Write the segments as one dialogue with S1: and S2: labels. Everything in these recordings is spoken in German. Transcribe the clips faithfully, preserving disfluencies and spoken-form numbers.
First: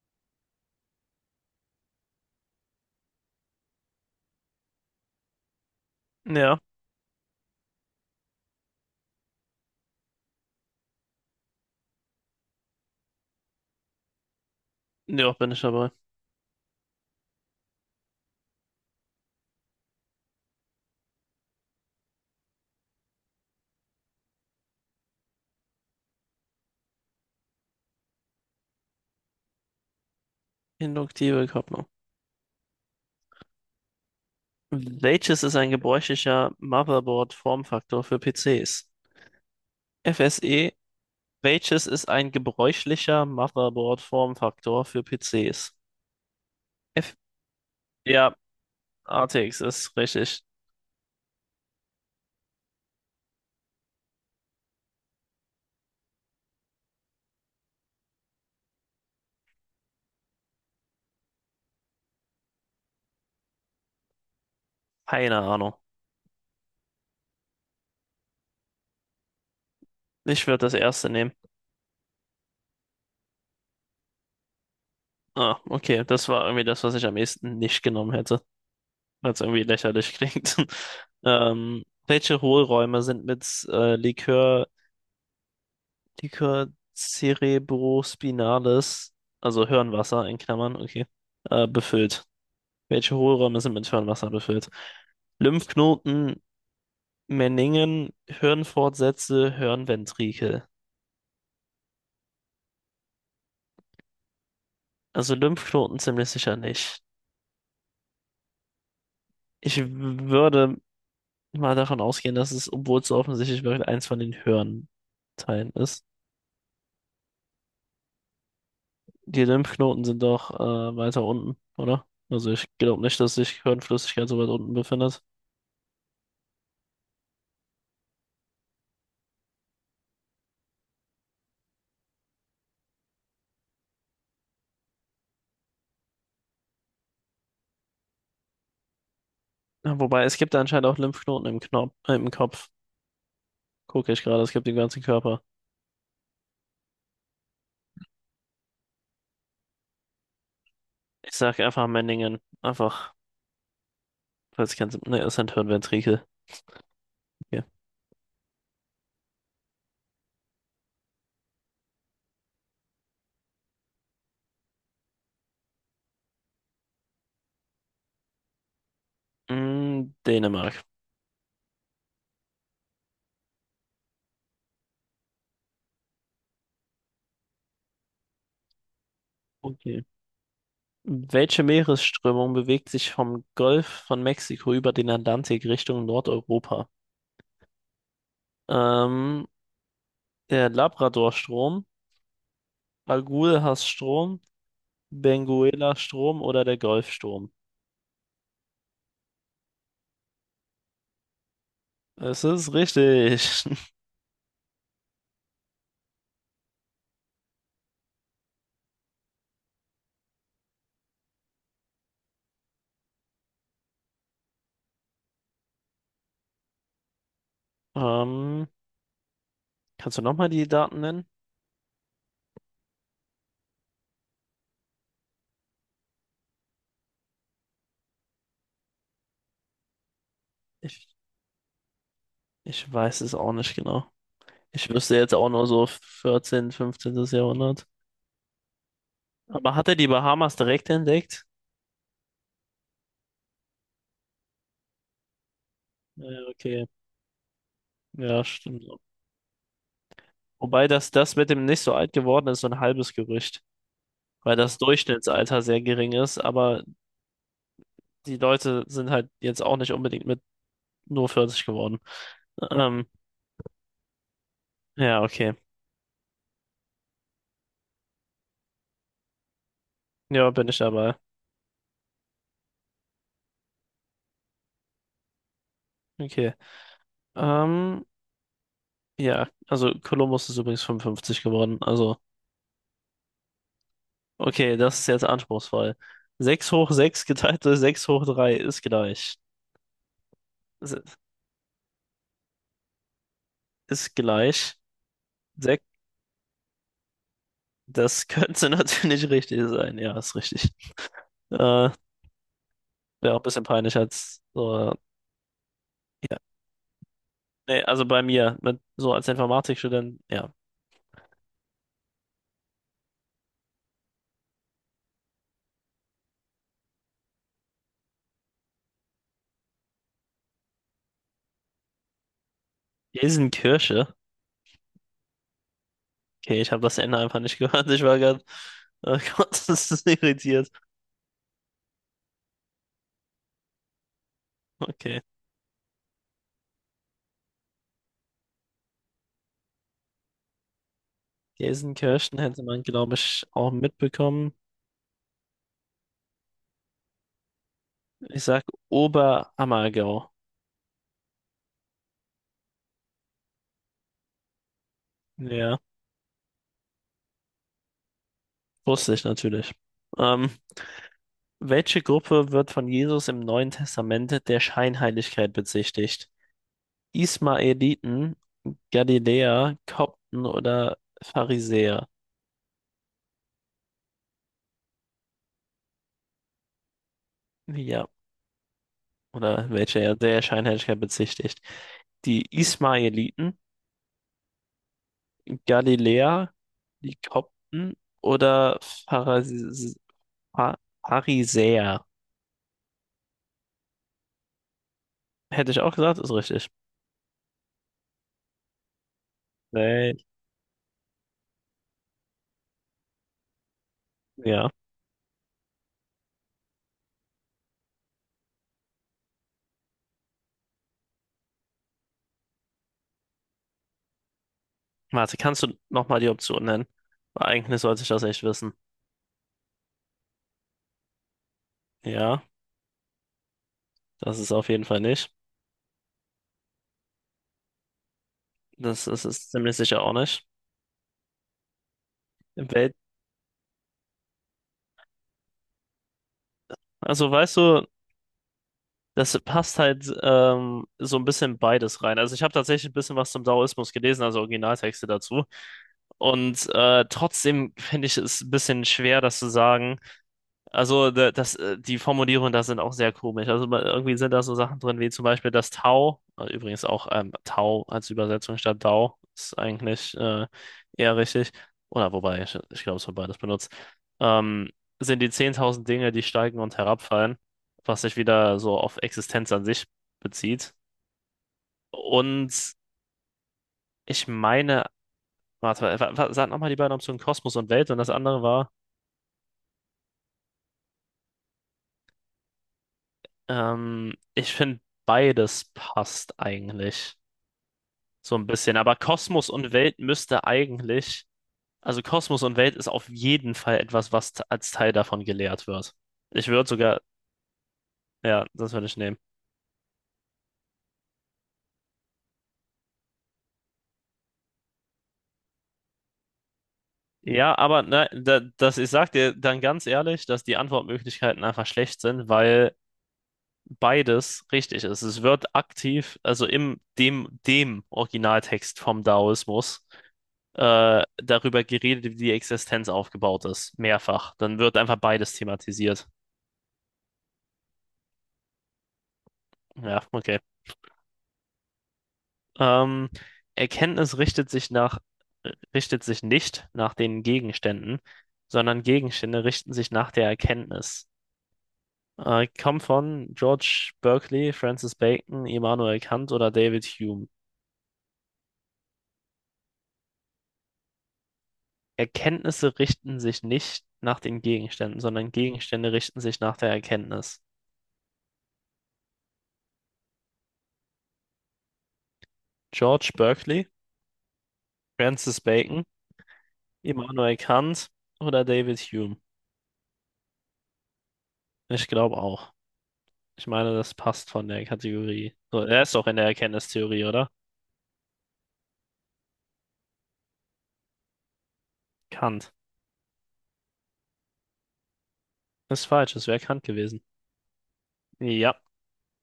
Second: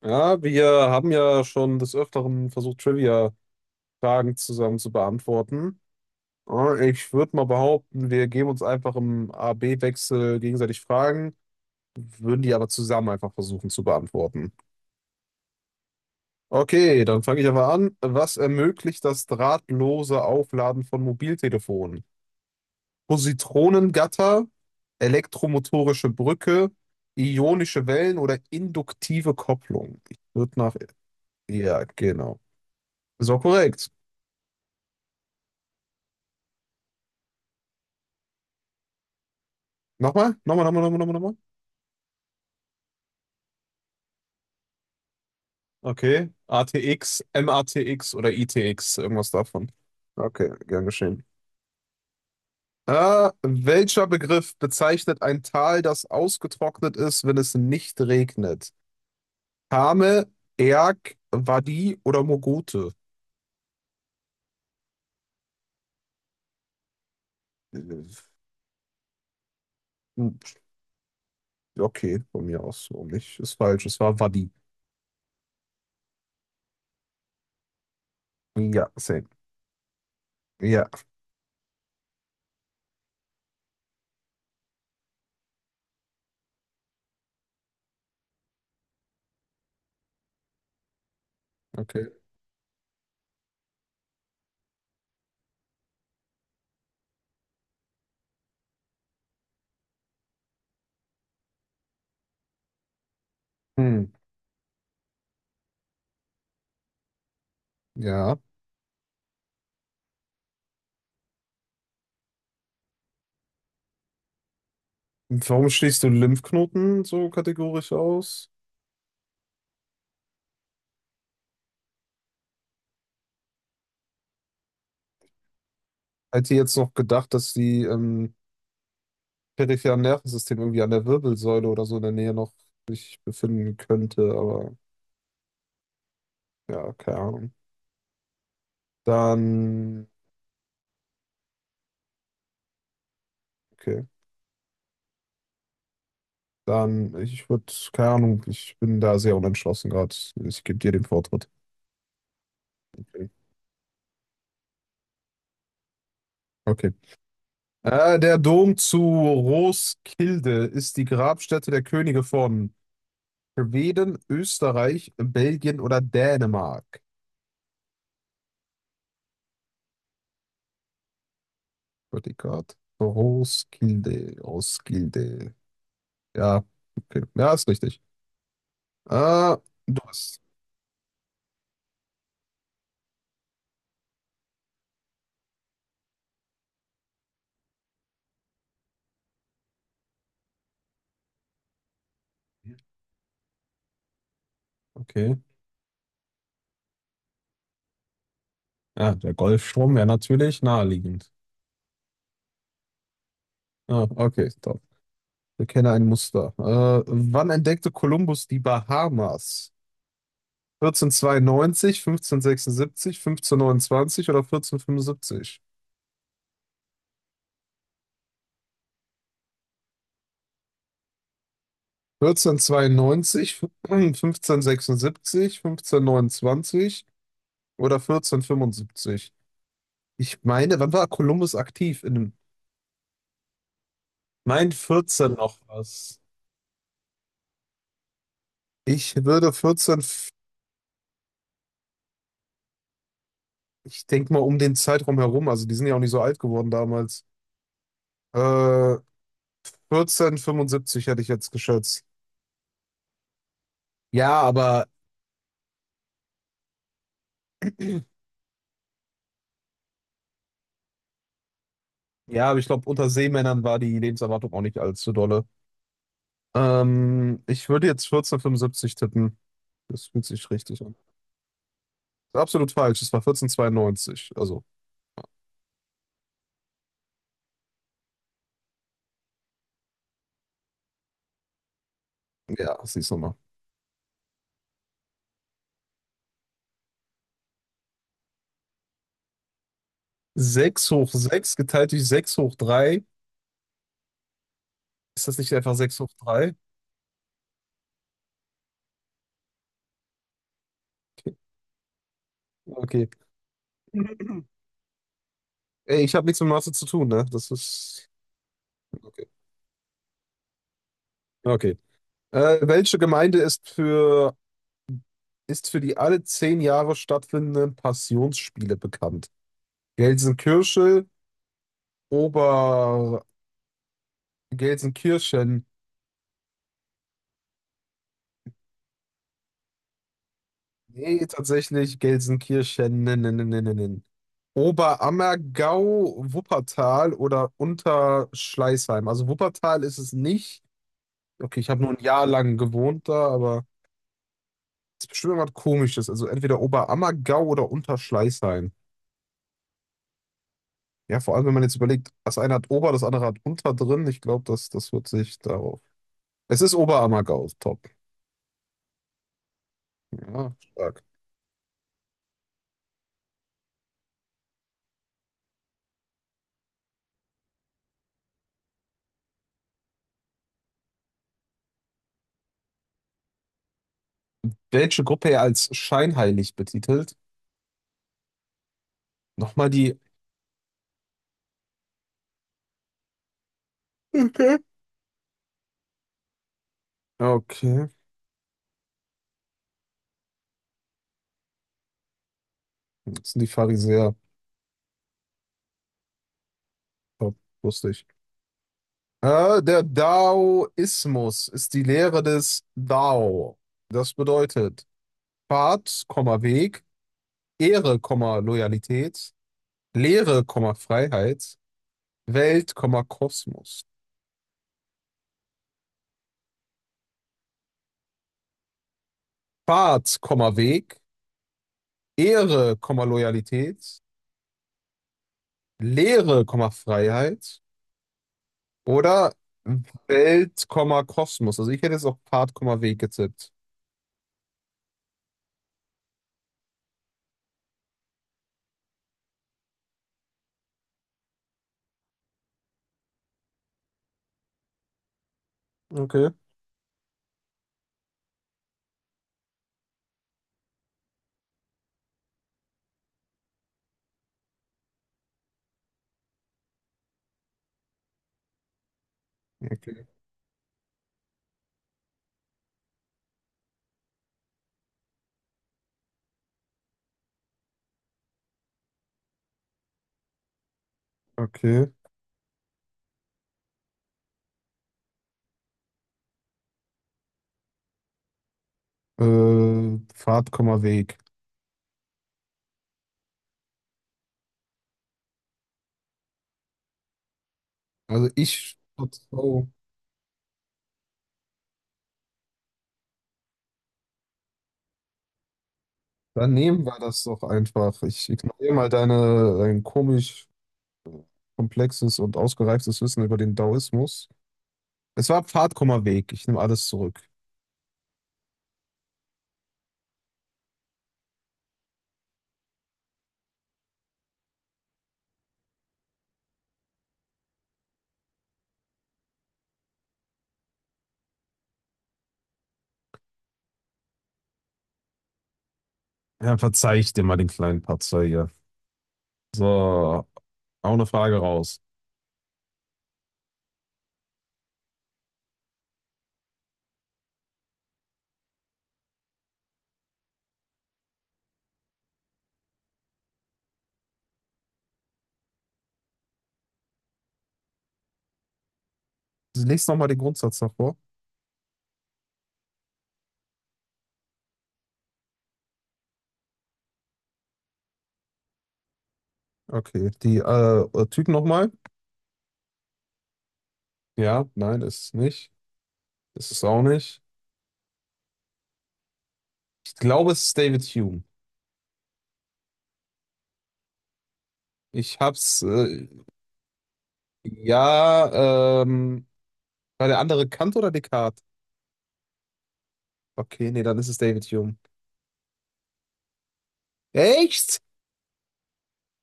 S1: Ja, wir haben ja schon des Öfteren versucht, Trivia-Fragen zusammen zu beantworten.
S2: Ja,
S1: Ja, Ich würde mal behaupten, wir geben uns einfach im A-B-Wechsel gegenseitig Fragen, würden die aber zusammen einfach versuchen zu beantworten.
S2: ja, bin ich dabei.
S1: Okay, dann fange ich einfach an. Was ermöglicht das drahtlose Aufladen von Mobiltelefonen? Positronengatter, elektromotorische Brücke, ionische Wellen oder induktive Kopplung? Ich würde nach...
S2: Induktive
S1: Ja,
S2: Kopplung.
S1: genau. So korrekt.
S2: Welches ist ein gebräuchlicher Motherboard-Formfaktor für P C s?
S1: Nochmal? Nochmal,
S2: F S E.
S1: nochmal, nochmal, nochmal, nochmal.
S2: Welches ist ein gebräuchlicher Motherboard-Formfaktor für P C s?
S1: Okay. A A T
S2: F
S1: X, M A T X oder
S2: ja,
S1: I T X, irgendwas
S2: A T X
S1: davon.
S2: ist richtig.
S1: Okay, gern geschehen. Äh, welcher Begriff bezeichnet ein Tal, das ausgetrocknet ist, wenn es nicht regnet? Kame, Erg, Wadi oder Mogote?
S2: Keine Ahnung.
S1: Äh, hm,
S2: Ich würde das erste nehmen.
S1: Okay, von mir aus so nicht. Ist falsch, es war Wadi.
S2: Ah, okay. Das war irgendwie das, was ich am ehesten nicht genommen hätte,
S1: Ja, same.
S2: weil es irgendwie lächerlich klingt.
S1: Ja,
S2: Ähm, welche Hohlräume sind mit äh, Likör Liquor cerebrospinalis, also Hirnwasser in Klammern, okay, äh,
S1: okay.
S2: befüllt. Welche Hohlräume sind mit Hirnwasser befüllt? Lymphknoten, Meningen, Hirnfortsätze, Hirnventrikel.
S1: Hm,
S2: Also Lymphknoten ziemlich sicher nicht.
S1: ja.
S2: Ich würde mal davon ausgehen, dass es, obwohl es so offensichtlich wirkt, eins von den
S1: Warum
S2: Hirnteilen
S1: schließt
S2: ist.
S1: du Lymphknoten so kategorisch aus?
S2: Die Lymphknoten sind doch äh, weiter unten, oder? Also ich glaube nicht, dass sich Hirnflüssigkeit so weit unten befindet.
S1: Hätte jetzt noch gedacht, dass die ähm, peripheren Nervensystem irgendwie an der Wirbelsäule oder so in der Nähe noch sich befinden könnte, aber ja, keine Ahnung.
S2: Ja,
S1: Dann,
S2: wobei, es gibt anscheinend auch Lymphknoten im Knopf, äh, im Kopf.
S1: okay,
S2: Gucke ich gerade, es gibt den ganzen Körper.
S1: dann, ich würde, keine Ahnung, ich bin da sehr unentschlossen gerade. Ich gebe dir den
S2: Ich
S1: Vortritt.
S2: sag einfach Memmingen. Einfach,
S1: Okay.
S2: falls kein Sinn. Ne, es sind Hirnventrikel.
S1: Okay.
S2: Okay.
S1: Äh, der Dom zu Roskilde ist die Grabstätte der Könige von Schweden, Österreich, Belgien oder Dänemark.
S2: Mm, Dänemark.
S1: Gott, Roskilde, Roskilde. Ja, okay. Ja, ist richtig. Ah, du
S2: Okay.
S1: bist.
S2: Welche Meeresströmung bewegt sich vom Golf von Mexiko über den Atlantik Richtung Nordeuropa? Ähm, Der Labradorstrom, Agulhas-Strom,
S1: Okay.
S2: Benguela-Strom oder der Golfstrom?
S1: Ja, der Golfstrom wäre natürlich naheliegend.
S2: Es ist richtig.
S1: Ah, okay, top. Wir kennen ein Muster. Äh, wann entdeckte Kolumbus die Bahamas? vierzehnhundertzweiundneunzig, fünfzehnhundertsechsundsiebzig, fünfzehnhundertneunundzwanzig oder vierzehnhundertfünfundsiebzig?
S2: Ähm, Kannst du nochmal die Daten nennen?
S1: vierzehnhundertzweiundneunzig, fünfzehnhundertsechsundsiebzig, fünfzehnhundertneunundzwanzig oder vierzehnhundertfünfundsiebzig? Ich meine, wann
S2: Ich
S1: war Kolumbus aktiv? In,
S2: Ich weiß es auch nicht genau.
S1: mein
S2: Ich wüsste
S1: vierzehn
S2: jetzt auch
S1: noch
S2: nur so
S1: was.
S2: vierzehnte., fünfzehnte. Jahrhundert.
S1: Ich würde
S2: Aber hat er
S1: vierzehn
S2: die Bahamas direkt entdeckt?
S1: Ich denke mal um den Zeitraum herum, also die sind ja auch nicht so
S2: Ja,
S1: alt geworden
S2: okay.
S1: damals.
S2: Ja, stimmt.
S1: Äh, vierzehn,
S2: Wobei das,
S1: hätte ich
S2: das
S1: jetzt
S2: mit dem nicht so
S1: geschätzt.
S2: alt geworden ist, so ein halbes Gerücht.
S1: Ja,
S2: Weil das
S1: aber
S2: Durchschnittsalter sehr gering ist, aber die Leute sind halt jetzt auch nicht unbedingt mit nur vierzig geworden.
S1: ja, aber ich glaube,
S2: Ähm,
S1: unter Seemännern war die Lebenserwartung auch nicht allzu
S2: ja,
S1: dolle.
S2: okay.
S1: Ähm, ich würde jetzt vierzehnhundertfünfundsiebzig tippen. Das fühlt sich
S2: Ja, bin ich
S1: richtig an.
S2: dabei.
S1: Ist absolut falsch. Es war vierzehnhundertzweiundneunzig. Also,
S2: Okay. Ähm, ja, also Kolumbus ist übrigens fünfundfünfzig geworden. Also.
S1: ja, siehst du mal.
S2: Okay, das ist jetzt anspruchsvoll. Sechs hoch sechs geteilt durch sechs hoch drei ist gleich.
S1: Sechs
S2: Ist
S1: hoch sechs geteilt durch sechs hoch drei.
S2: ist gleich.
S1: Ist das nicht einfach
S2: Sechs.
S1: sechs hoch drei?
S2: Das könnte natürlich richtig sein. Ja, ist richtig. Äh, wäre
S1: Okay.
S2: auch ein bisschen peinlich als
S1: Okay.
S2: so.
S1: Ey, ich habe
S2: Ja.
S1: nichts mit Mathe zu tun, ne? Das
S2: Nee, also
S1: ist.
S2: bei mir, mit, so
S1: Okay.
S2: als Informatikstudent, ja.
S1: Okay. Äh, welche Gemeinde ist für, ist für die alle zehn Jahre stattfindenden Passionsspiele bekannt? Gelsenkirchen, Ober...
S2: Gelsenkirche.
S1: Gelsenkirchen.
S2: Okay, ich habe das Ende einfach nicht gehört. Ich war gerade, oh Gott, das ist so irritiert.
S1: Nee, tatsächlich Gelsenkirchen. Nen, nen, nen, nen, nen. Nen.
S2: Okay.
S1: Oberammergau, Wuppertal oder Unterschleißheim. Also Wuppertal ist es nicht. Okay, ich habe nur ein Jahr
S2: Gelsenkirchen
S1: lang
S2: hätte man,
S1: gewohnt
S2: glaube
S1: da,
S2: ich,
S1: aber
S2: auch mitbekommen.
S1: es ist bestimmt irgendwas Komisches. Also entweder Oberammergau oder
S2: Ich sag
S1: Unterschleißheim.
S2: Oberammergau.
S1: Ja, vor allem, wenn man jetzt überlegt, das eine hat Ober, das andere hat Unter drin. Ich glaube, das, das wird sich
S2: Ja.
S1: darauf. Es ist Oberammergau, top.
S2: Wusste ich natürlich. Ähm,
S1: Ja, stark.
S2: Welche Gruppe wird von Jesus im Neuen Testament der Scheinheiligkeit bezichtigt? Ismaeliten, Galiläer, Kopten oder Pharisäer?
S1: Welche Gruppe als scheinheilig betitelt?
S2: Ja,
S1: Nochmal
S2: oder
S1: die.
S2: welche er der Scheinheiligkeit bezichtigt? Die Ismaeliten,
S1: Okay.
S2: Galiläer, die
S1: Okay.
S2: Kopten oder Pharis Pha- Pharisäer?
S1: Das sind die Pharisäer.
S2: Hätte ich auch gesagt, ist richtig.
S1: Top, wusste ich. Äh, der
S2: Nee,
S1: Daoismus ist die Lehre des Dao. Das
S2: ja.
S1: bedeutet Pfad, Komma, Weg, Ehre, Komma, Loyalität, Lehre, Komma, Freiheit, Welt, Komma, Kosmos.
S2: Warte, kannst du nochmal die Option nennen? Weil Eigentlich sollte ich das echt wissen.
S1: Fahrt, Komma, Weg,
S2: Ja,
S1: Ehre, Komma, Loyalität,
S2: das ist auf jeden Fall nicht.
S1: Lehre, Komma, Freiheit
S2: Das ist
S1: oder
S2: es ziemlich sicher auch nicht.
S1: Welt, Komma, Kosmos. Also ich hätte jetzt auch Fahrt,
S2: Im
S1: Komma,
S2: Welt.
S1: Weg getippt.
S2: Also weißt du, das passt halt ähm, so ein bisschen beides rein. Also ich habe tatsächlich ein bisschen was zum Daoismus gelesen, also Originaltexte dazu.
S1: Okay.
S2: Und äh, trotzdem finde ich es ein bisschen schwer, das zu sagen. Also da- das, äh, die Formulierungen da sind auch sehr komisch. Also ma- irgendwie sind da so Sachen drin, wie zum Beispiel das Tau, äh, übrigens auch ähm, Tau als Übersetzung statt Dau, ist
S1: Okay.
S2: eigentlich äh, eher richtig. Oder wobei, ich, ich glaube, es wird beides benutzt. Ähm, Sind die zehntausend Dinge, die steigen und herabfallen, was sich wieder so auf Existenz an sich bezieht.
S1: Okay.
S2: Und ich meine, warte, wa- wa- sag nochmal die beiden Optionen Kosmos und Welt und das andere war,
S1: Äh, Fahrt, Komma, Weg.
S2: ähm, ich finde, beides passt eigentlich.
S1: Also
S2: So ein
S1: ich.
S2: bisschen. Aber Kosmos
S1: Oh,
S2: und Welt müsste eigentlich, also Kosmos und Welt ist auf jeden Fall etwas, was t- als Teil davon gelehrt wird. Ich
S1: dann
S2: würde
S1: nehmen wir
S2: sogar,
S1: das doch einfach. Ich
S2: ja, das
S1: ignoriere
S2: würde
S1: mal
S2: ich nehmen.
S1: deine, dein komisch komplexes und ausgereiftes Wissen über den Daoismus. Es war Pfad, Komma, Weg. Ich nehme alles zurück.
S2: Ja, aber ne, da, das, ich sag dir dann ganz ehrlich, dass die Antwortmöglichkeiten einfach schlecht sind, weil beides richtig ist. Es wird aktiv, also im dem, dem Originaltext vom Daoismus, äh, darüber geredet, wie die Existenz aufgebaut ist. Mehrfach. Dann wird einfach beides thematisiert.
S1: Ja, verzeih ich dir mal den kleinen Patzer hier.
S2: Ja,
S1: So.
S2: okay.
S1: Auch eine Frage raus.
S2: Ähm, Erkenntnis richtet sich nach, äh, richtet sich nicht nach den Gegenständen, sondern Gegenstände richten sich nach der Erkenntnis. Äh, kommt von George Berkeley, Francis Bacon, Immanuel Kant oder David Hume.
S1: Lies nochmal den Grundsatz davor.
S2: Erkenntnisse richten sich nicht nach den Gegenständen, sondern Gegenstände richten sich nach der Erkenntnis.
S1: Okay. Die äh, äh, Typ nochmal?
S2: George Berkeley,
S1: Ja, nein, ist es
S2: Francis
S1: nicht.
S2: Bacon,
S1: Ist es auch nicht.
S2: Immanuel Kant oder David Hume.
S1: Ich glaube, es ist David Hume.
S2: Ich glaube auch. Ich meine, das passt von der
S1: Ich
S2: Kategorie. So,
S1: hab's.
S2: er ist doch
S1: Äh,
S2: in der Erkenntnistheorie, oder?
S1: ja, ähm. War der andere Kant oder Descartes?
S2: Kant.
S1: Okay, nee, dann ist es David Hume.
S2: Ist falsch, es wäre Kant gewesen.
S1: Echt?
S2: Ja,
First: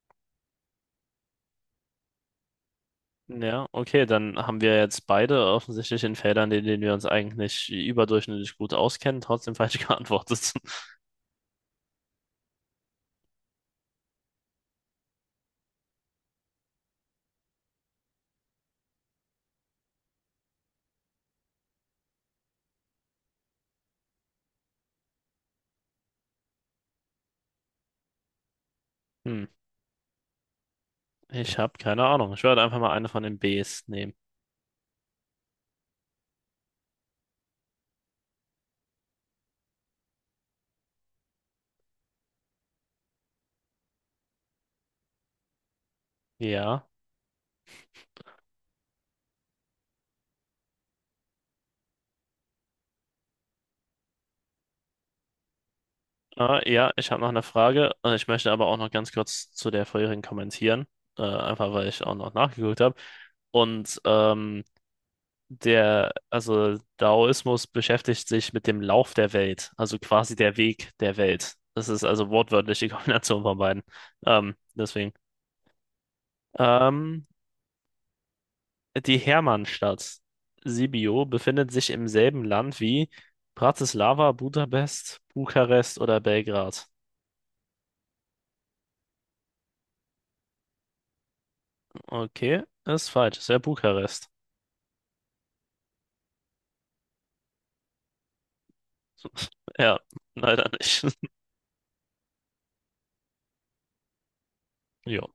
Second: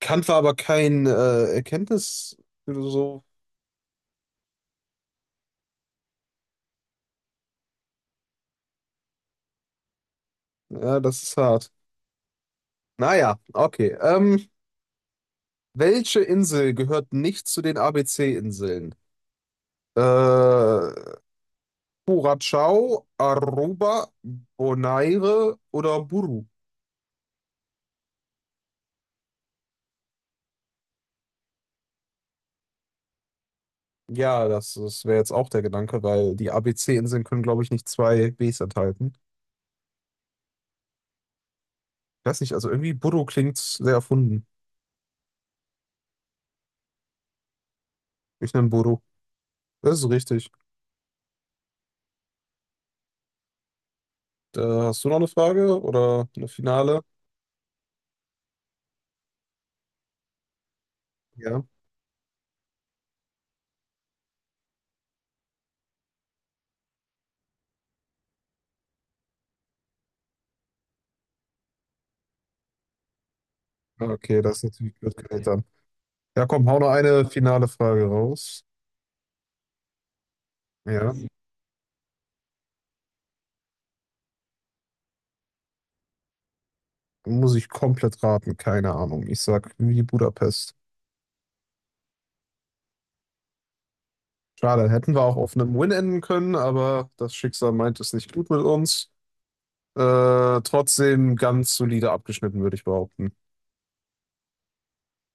S1: Kant war aber kein äh, Erkenntnisphilosoph.
S2: ja, okay, dann haben wir jetzt beide offensichtlich in Feldern, in denen wir uns eigentlich überdurchschnittlich gut auskennen, trotzdem falsch geantwortet.
S1: Ja, das ist hart. Naja, okay. Ähm, welche Insel gehört nicht zu den A B C-Inseln? Äh, Curacao, Aruba, Bonaire oder Buru.
S2: Hm, ich habe keine Ahnung. Ich werde einfach mal eine von den Bs nehmen.
S1: Ja, das, das wäre jetzt auch der Gedanke, weil die A B C-Inseln können, glaube ich, nicht zwei Bs enthalten. Ich weiß nicht, also irgendwie Buru klingt sehr erfunden.
S2: Ja,
S1: Ich nenne Buru. Das ist richtig. Äh, hast du noch eine Frage oder eine
S2: äh, ja,
S1: finale?
S2: ich habe noch eine Frage. Äh, Ich möchte aber auch noch ganz kurz zu der vorherigen kommentieren, äh,
S1: Ja.
S2: einfach weil ich auch noch nachgeguckt habe. Und ähm, der, also Daoismus beschäftigt sich mit dem Lauf der Welt, also quasi der Weg der Welt. Das ist also wortwörtlich die Kombination von beiden.
S1: Okay,
S2: Ähm,
S1: das ist natürlich
S2: deswegen.
S1: blöd gewählt dann. Ja, komm, hau noch eine
S2: Ähm,
S1: finale Frage raus.
S2: Die Hermannstadt
S1: Ja.
S2: Sibiu befindet sich im selben Land wie Bratislava, Budapest, Bukarest oder Belgrad.
S1: Muss ich komplett raten, keine Ahnung. Ich sag wie Budapest.
S2: Okay, ist falsch. Es wäre Bukarest.
S1: Schade, hätten wir auch auf einem Win enden können, aber das Schicksal meint es nicht gut mit uns.
S2: Ja,
S1: Äh,
S2: leider nicht.
S1: trotzdem ganz solide abgeschnitten, würde ich behaupten.
S2: Ja.